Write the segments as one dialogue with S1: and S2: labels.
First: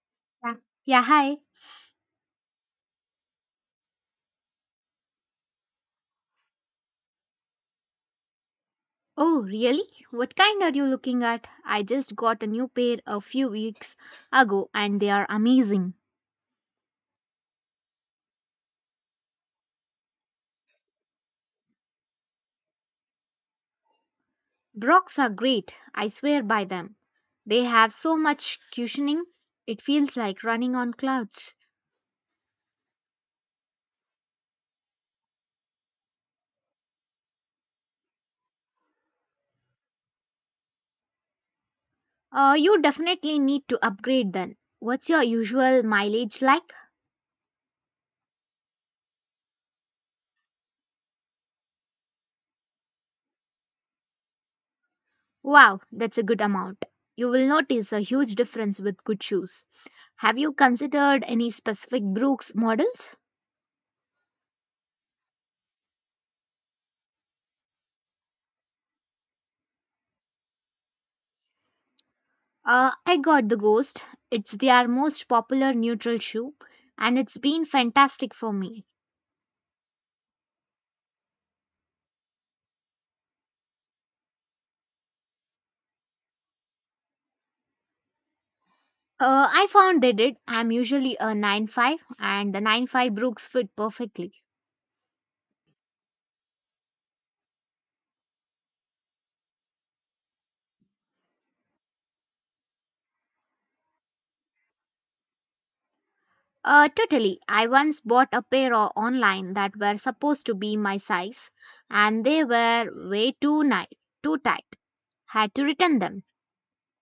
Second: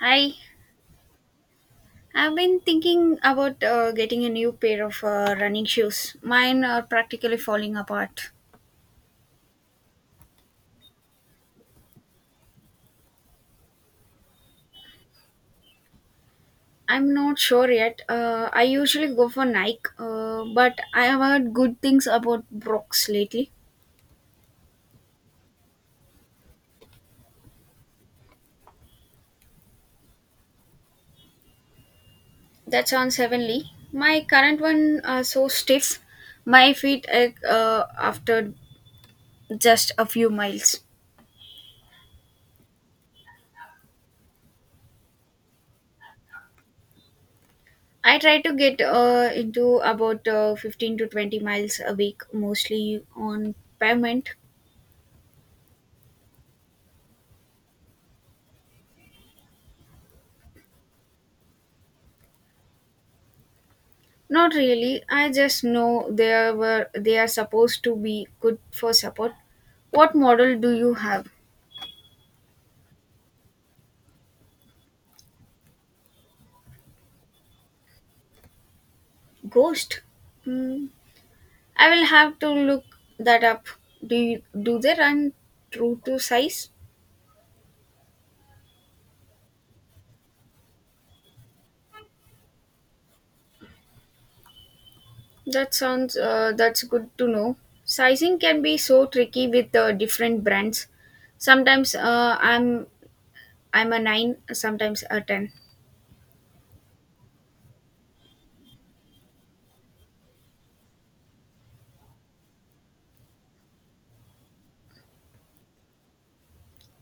S1: Hi,
S2: Yeah. Yeah, hi.
S1: I've been thinking about getting a new pair of running shoes. Mine are practically falling apart.
S2: Oh, really? What kind are you looking at? I just got a new pair a few weeks ago and they are amazing.
S1: I'm not sure yet. I usually go for Nike, but I have heard good things about Brooks lately.
S2: Brocks are great. I swear by them. They have so much cushioning. It feels like running on clouds.
S1: That sounds heavenly. My current one are so stiff. My feet ache after just a few miles.
S2: You definitely need to upgrade then. What's your usual mileage like?
S1: I try to get into about 15 to 20 miles a week, mostly on pavement.
S2: Wow, that's a good amount. You will notice a huge difference with good shoes. Have you considered any specific Brooks models?
S1: Not really. I just know they are supposed to be good for support. What model do you have?
S2: I got the Ghost. It's their most popular neutral shoe, and it's been fantastic for me.
S1: Ghost. Hmm. I will have to look that up. Do they run true to size?
S2: I found they did. I'm usually a 9.5, and the 9.5 Brooks fit perfectly.
S1: That sounds that's good to know. Sizing can be so tricky with different brands. Sometimes I'm a nine, sometimes a ten.
S2: Totally. I once bought a pair online that were supposed to be my size, and they were way too nice, too tight. Had to return them.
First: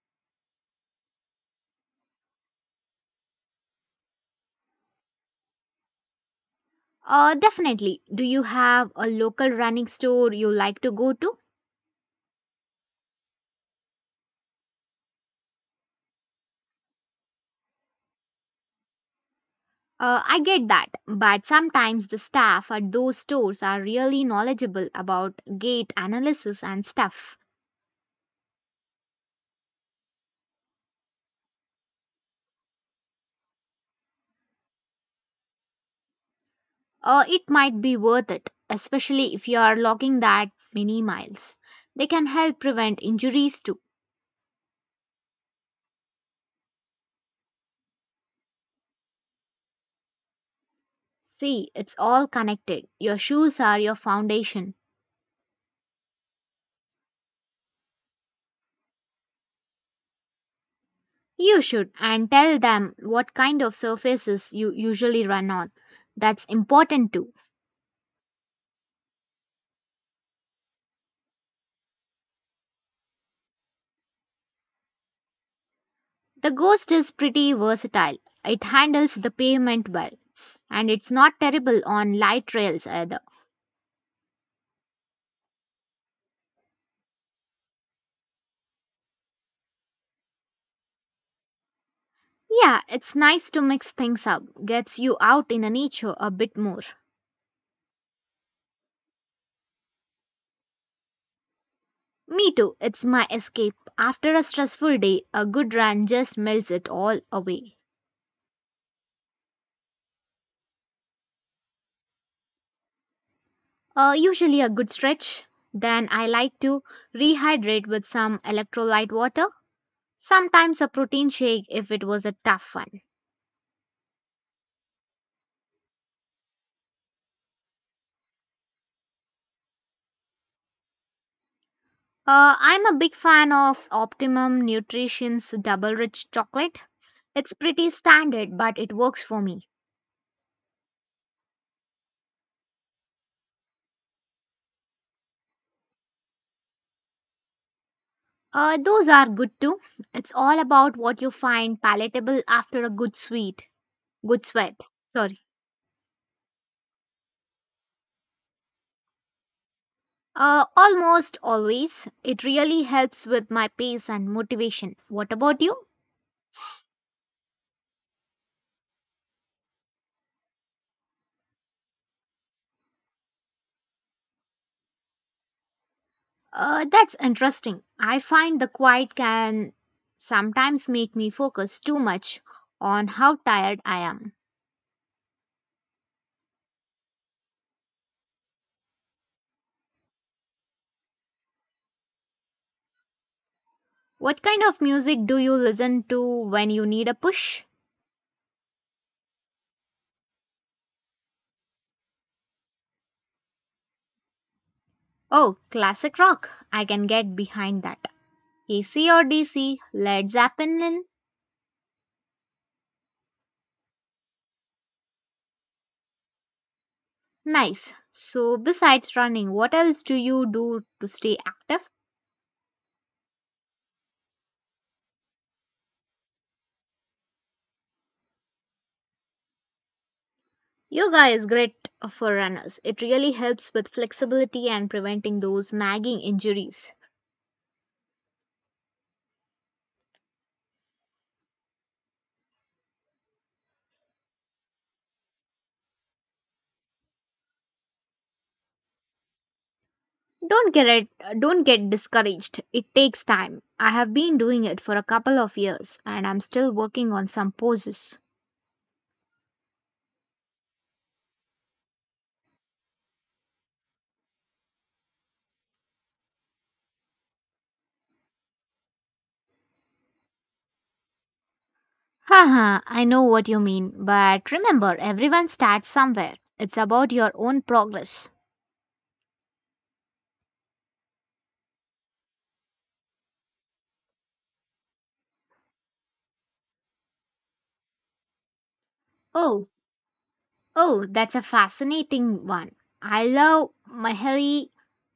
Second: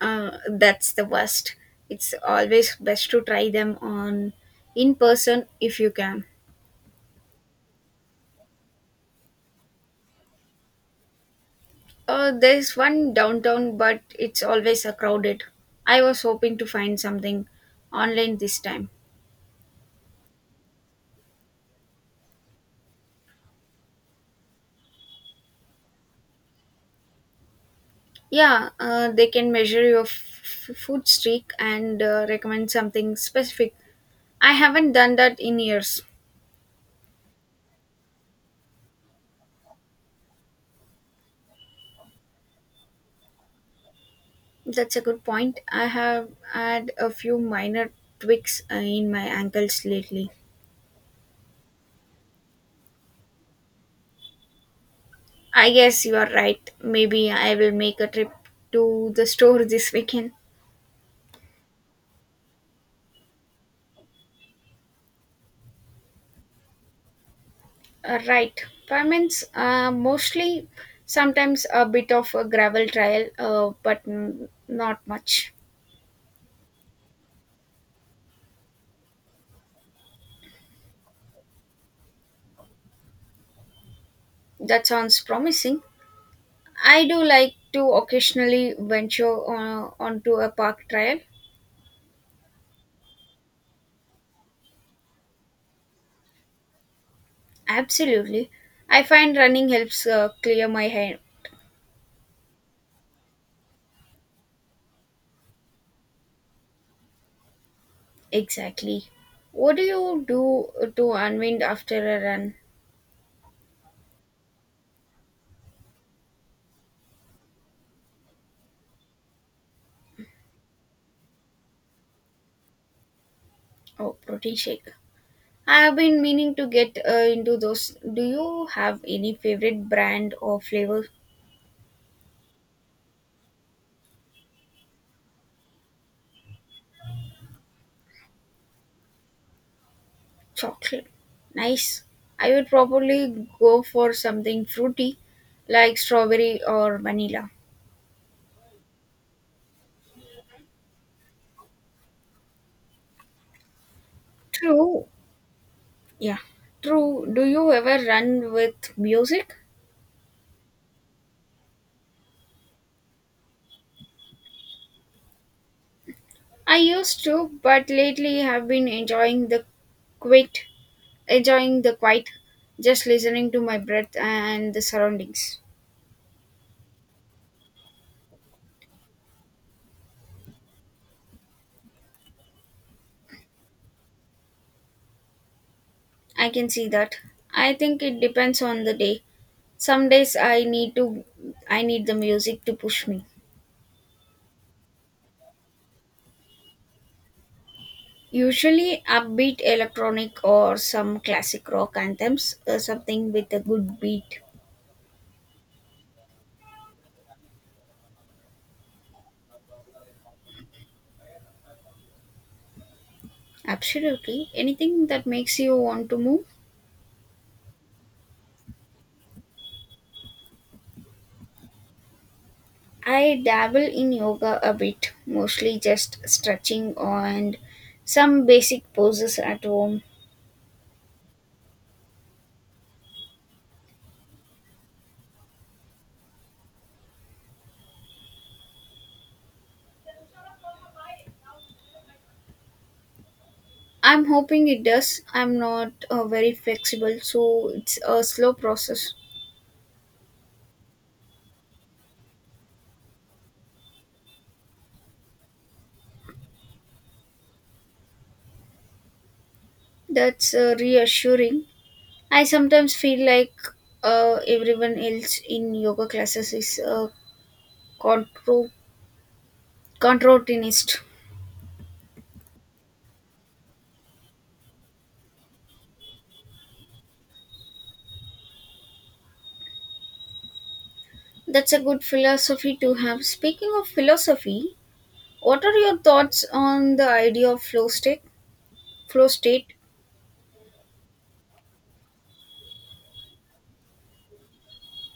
S1: That's the worst. It's always best to try them on in person if you can.
S2: Definitely. Do you have a local running store you like to go to?
S1: There's one downtown, but it's always crowded. I was hoping to find something online this time.
S2: I get that, but sometimes the staff at those stores are really knowledgeable about gate analysis and stuff.
S1: Yeah, they can measure your food streak and recommend something specific. I haven't done that in years.
S2: It might be worth it, especially if you are logging that many miles. They can help prevent injuries too.
S1: That's a good point. I have had a few minor tweaks in my ankles lately.
S2: See, it's all connected. Your shoes are your foundation.
S1: I guess you are right. Maybe I will make a trip to the store this weekend.
S2: You should and tell them what kind of surfaces you usually run on. That's important too.
S1: Right. Pavements, mostly sometimes a bit of a gravel trail, but not much.
S2: The Ghost is pretty versatile. It handles the pavement well and it's not terrible on light rails either.
S1: That sounds promising. I do like to occasionally venture onto a park trail.
S2: Yeah, it's nice to mix things up. Gets you out in a nature a bit more.
S1: Absolutely. I find running helps clear my head.
S2: Me too. It's my escape. After a stressful day, a good run just melts it all away.
S1: Exactly. What do you do to unwind after a run?
S2: Usually a good stretch. Then I like to rehydrate with some electrolyte water. Sometimes a protein shake if it was a tough one.
S1: Oh, protein shake. I have been meaning to get into those. Do you have any favorite brand or flavor
S2: I'm a big fan of Optimum Nutrition's double rich chocolate. It's pretty standard, but it works for me.
S1: chocolate? Nice. I would probably go for something fruity like strawberry or vanilla.
S2: Those are good too. It's all about what you find palatable after a good sweat.
S1: True.
S2: Sorry.
S1: Yeah. True. Do you ever run with music?
S2: Almost always. It really helps with my pace and motivation. What about you?
S1: I used to, but lately have been enjoying the quiet, quiet, just listening to my breath and the surroundings.
S2: That's interesting. I find the quiet can sometimes make me focus too much on how tired I am.
S1: I can see that. I think it depends on the day. Some days I need the music to push me.
S2: What kind of music do you listen to when you need a push?
S1: Usually upbeat electronic or some classic rock anthems, something with a good beat.
S2: Oh, classic rock. I can get behind that. AC or DC, Led Zeppelin,
S1: Absolutely. Anything that makes you want to move.
S2: nice. So, besides running, what else do you do to stay active?
S1: I dabble in yoga a bit, mostly just stretching and some basic poses at home.
S2: Yoga is great for runners. It really helps with flexibility and preventing those nagging injuries.
S1: I'm hoping it does. I'm not very flexible, so it's a slow process.
S2: Don't get it, don't get discouraged. It takes time. I have been doing it for a couple of years and I'm still working on some poses.
S1: That's reassuring. I sometimes feel like everyone else in yoga classes is a contro- contortionist.
S2: Haha, I know what you mean, but remember everyone starts somewhere. It's about your own progress.
S1: That's a good philosophy to have. Speaking of philosophy, what are your thoughts on the idea of flow state? Flow state,
S2: Oh, Oh, that's a fascinating one. I love Mihaly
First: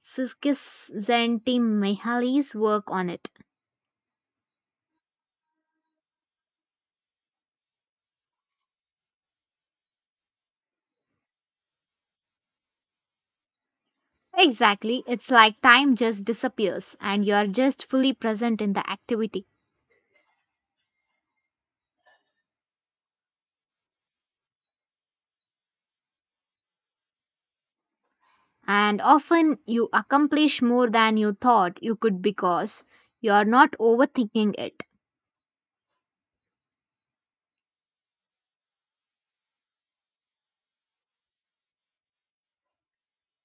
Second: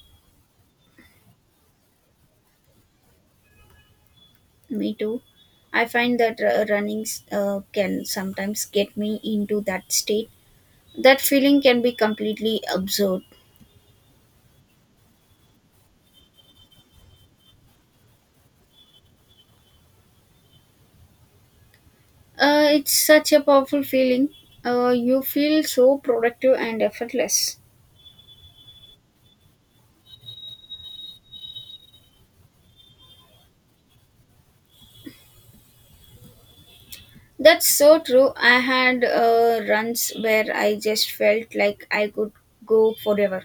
S2: Csikszentmihalyi's work on it.
S1: me too. I find that running can sometimes get me into that state. That feeling can be completely absurd.
S2: Exactly, it's like time just disappears and you're just fully present in the activity.
S1: It's such a powerful feeling. You feel so productive and effortless.
S2: And often you accomplish more than you thought you could because you're not overthinking it.
S1: That's so true. I had runs where I just felt like I could go forever.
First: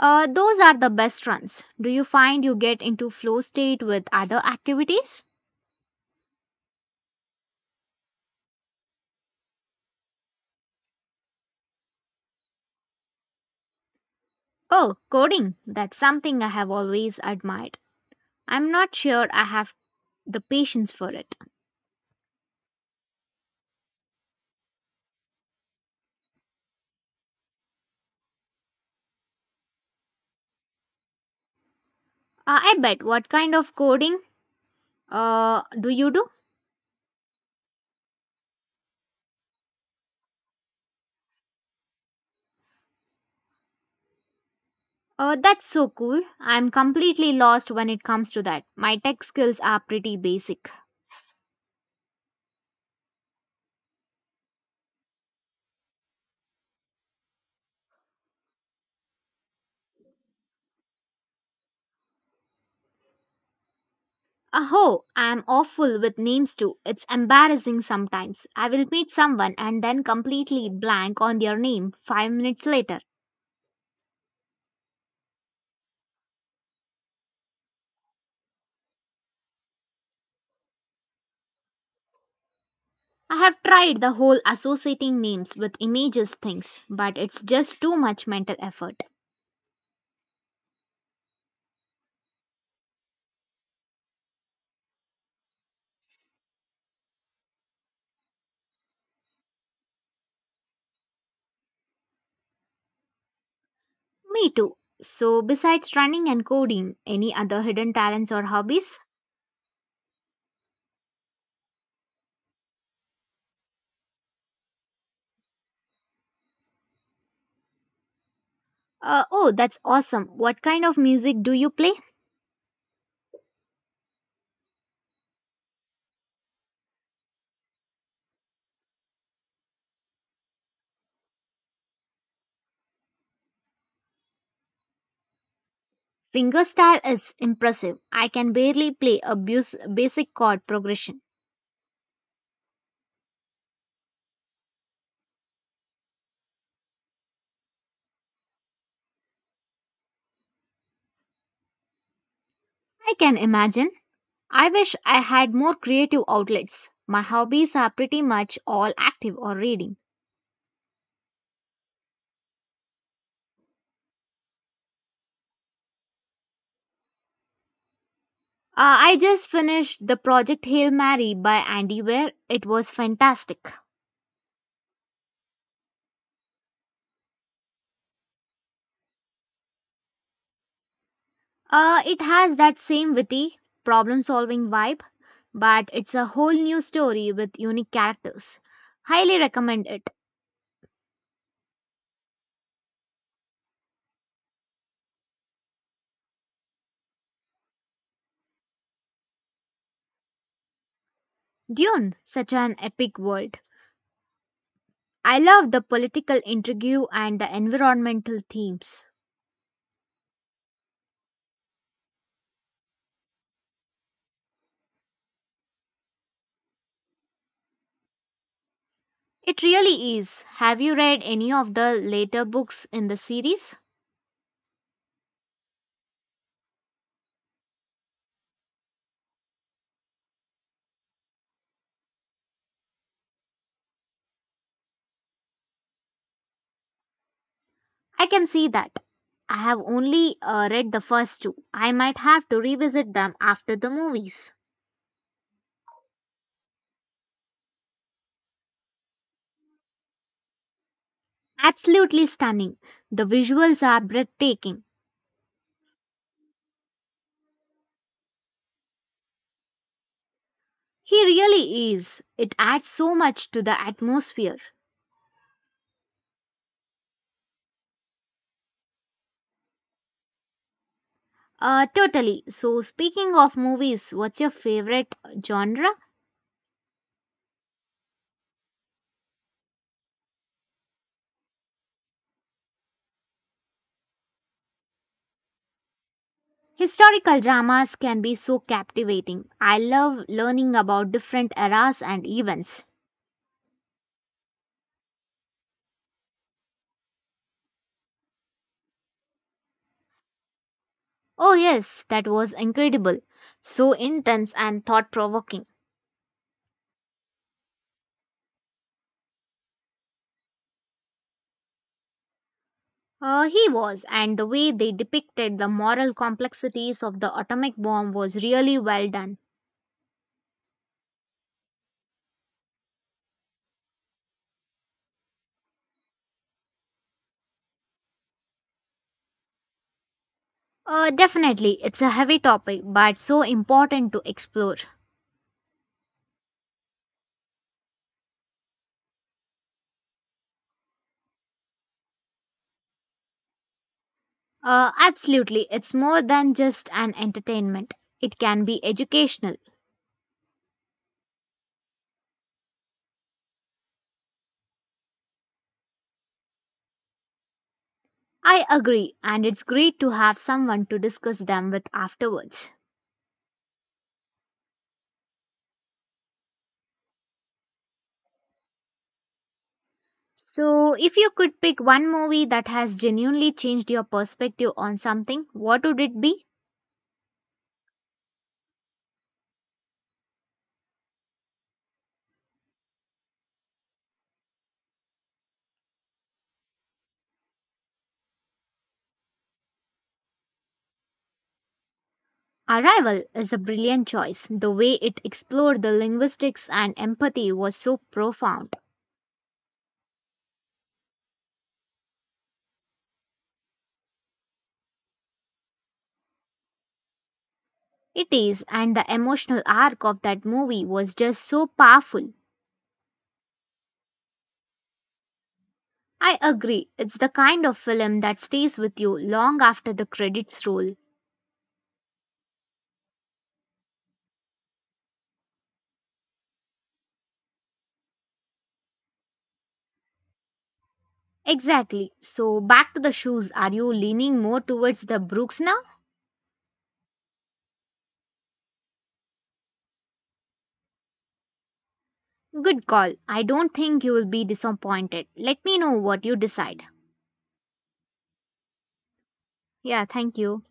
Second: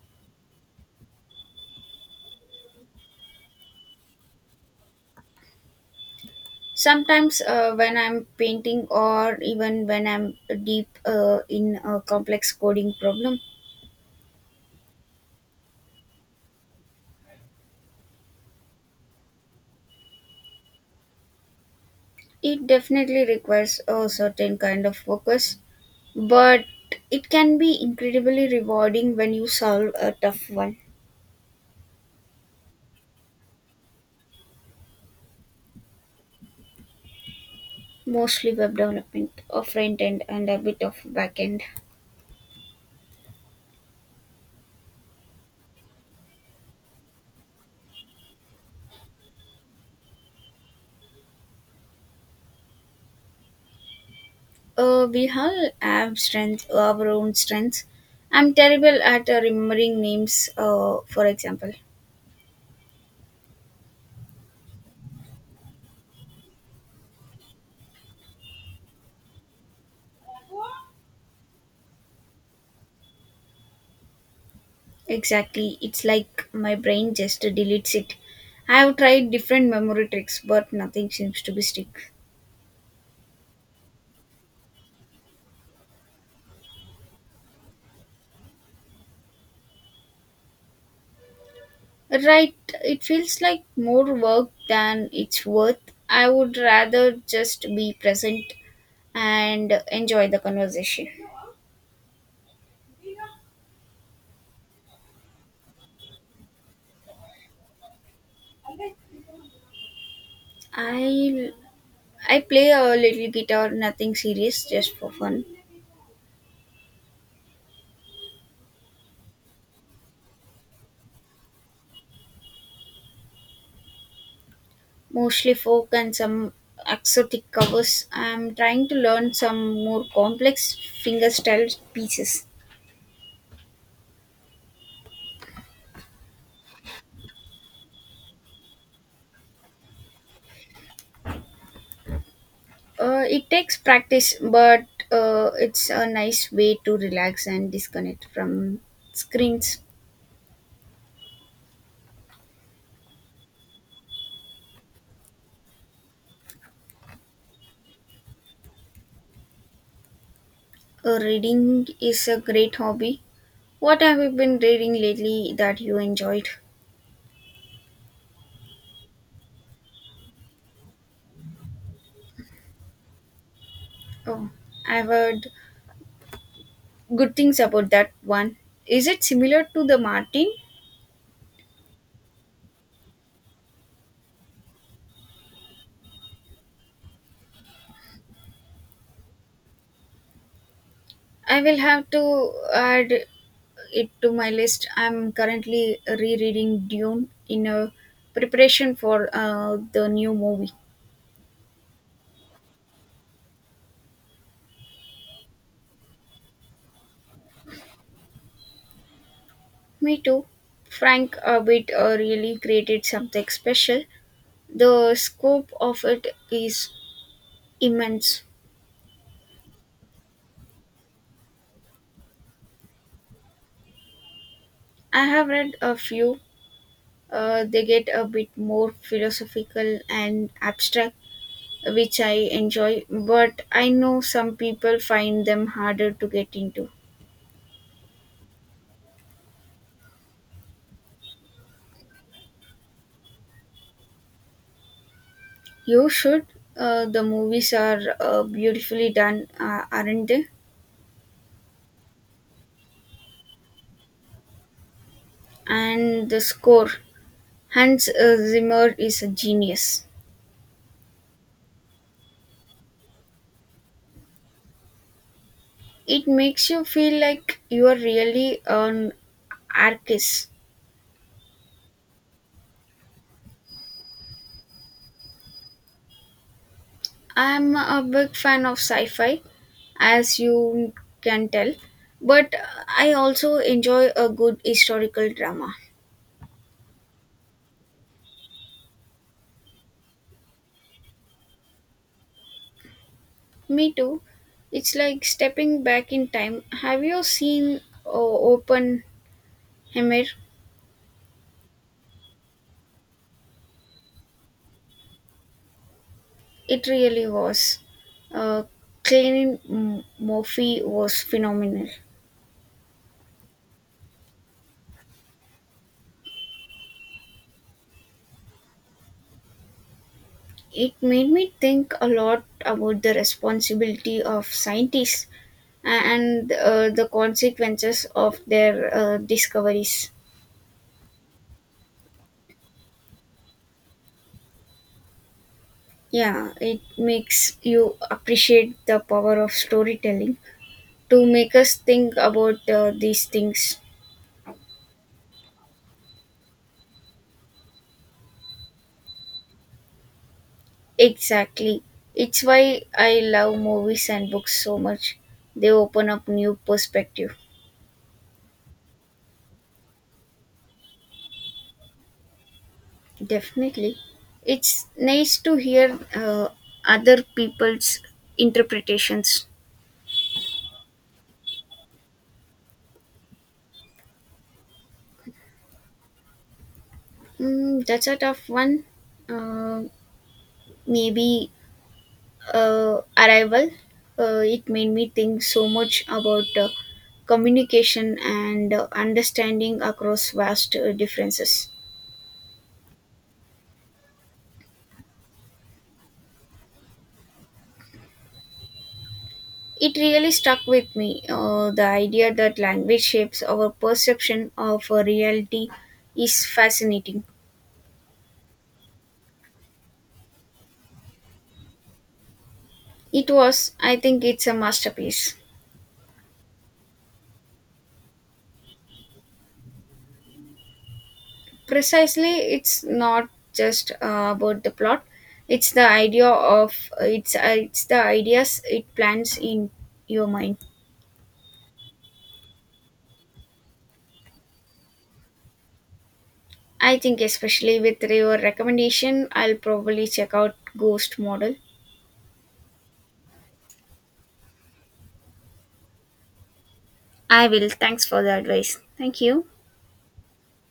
S2: Those are the best runs. Do you find you get into flow state with other activities?
S1: Sometimes, when I'm painting or even when I'm deep in a complex coding problem,
S2: Oh, coding. That's something I have always admired. I'm not sure I have the patience for it.
S1: it definitely requires a certain kind of focus, but it can be incredibly rewarding when you solve a tough one,
S2: I bet. What kind of coding do you do?
S1: mostly web development, a front end, and a bit of back end.
S2: That's so cool. I'm completely lost when it comes to that. My tech skills are pretty basic.
S1: We all have our own strengths. I'm terrible at remembering names, for example.
S2: Oh, I'm awful with names too. It's embarrassing sometimes. I will meet someone and then completely blank on their name 5 minutes later.
S1: Exactly. It's like my brain just deletes it. I have tried different memory tricks, but nothing seems to be stick.
S2: I have tried the whole associating names with images things, but it's just too much mental effort.
S1: Right. It feels like more work than it's worth. I would rather just be present and enjoy the conversation.
S2: Me too. So, besides running and coding, any other hidden talents or hobbies?
S1: I I play a little guitar, nothing serious, just for fun.
S2: Oh, that's awesome. What kind of music do you play?
S1: Mostly folk and some exotic covers. I'm trying to learn some more complex fingerstyle pieces.
S2: Fingerstyle is impressive. I can barely play a basic chord progression.
S1: It takes practice, but it's a nice way to relax and disconnect from screens.
S2: I can imagine. I wish I had more creative outlets. My hobbies are pretty much all active or reading.
S1: Reading is a great hobby. What have you been reading lately that you enjoyed?
S2: I just finished the project Hail Mary by Andy Weir. It was fantastic.
S1: Oh, I've heard good things about that one. Is it similar to the Martin?
S2: It has that same witty, problem solving vibe, but it's a whole new story with unique characters. Highly recommend it.
S1: I will have to add it to my list. I'm currently rereading Dune in a preparation for the new movie.
S2: Dune, such an epic world. I love the political intrigue and the environmental themes.
S1: Me too. Frank Abbott really created something special. The scope of it is immense.
S2: It really is. Have you read any of the later books in the series?
S1: I have read a few. They get a bit more philosophical and abstract, which I enjoy, but I know some people find them harder to get into.
S2: I can see that. I have only read the first two. I might have to revisit them after the movies.
S1: You should. The movies are beautifully done, aren't they?
S2: Absolutely stunning. The visuals are breathtaking.
S1: And the score. Hans Zimmer is a genius.
S2: He really is. It adds so much to the atmosphere.
S1: It makes you feel like you are really an artist.
S2: Totally. So, speaking of movies, what's your favorite genre?
S1: I'm a big fan of sci fi, as you can tell, but I also enjoy a good historical drama.
S2: Historical dramas can be so captivating. I love learning about different eras and events.
S1: Me too. It's like stepping back in time. Have you seen Open Hammer?
S2: Oh, yes, that was incredible. So intense and thought provoking.
S1: It really was. Uh, Cillian Murphy was phenomenal.
S2: He was, and the way they depicted the moral complexities of the atomic bomb was really well done.
S1: It made me think a lot about the responsibility of scientists and the consequences of their discoveries.
S2: Definitely, it's a heavy topic, but so important to explore.
S1: Yeah, it makes you appreciate the power of storytelling to make us think about these things.
S2: Absolutely, it's more than just an entertainment, it can be educational.
S1: Exactly. It's why I love movies and books so much. They open up new perspective.
S2: I agree, and it's great to have someone to discuss them with afterwards.
S1: Definitely. It's nice to hear other people's interpretations.
S2: So, if you could pick one movie that has genuinely changed your perspective on something, what would it be?
S1: Mm, that's a tough one. Uh, maybe Arrival. It made me think so much about communication and understanding across vast differences.
S2: Arrival is a brilliant choice. The way it explored the linguistics and empathy was so profound.
S1: It really stuck with me the idea that language shapes our perception of reality is fascinating.
S2: It is, and the emotional arc of that movie was just so powerful.
S1: It was, I think, it's a masterpiece.
S2: I agree, it's the kind of film that stays with you long after the credits roll.
S1: Precisely, it's not just about the plot it's the idea of it's the ideas it plants in your mind.
S2: Exactly. So, back to the shoes, are you leaning more towards the Brooks now?
S1: I think, especially with your recommendation, I'll probably check out Ghost model.
S2: Good call. I don't think you will be disappointed. Let me know what you decide.
S1: I will. Thanks for the advice. Thank you.
S2: Yeah, thank you.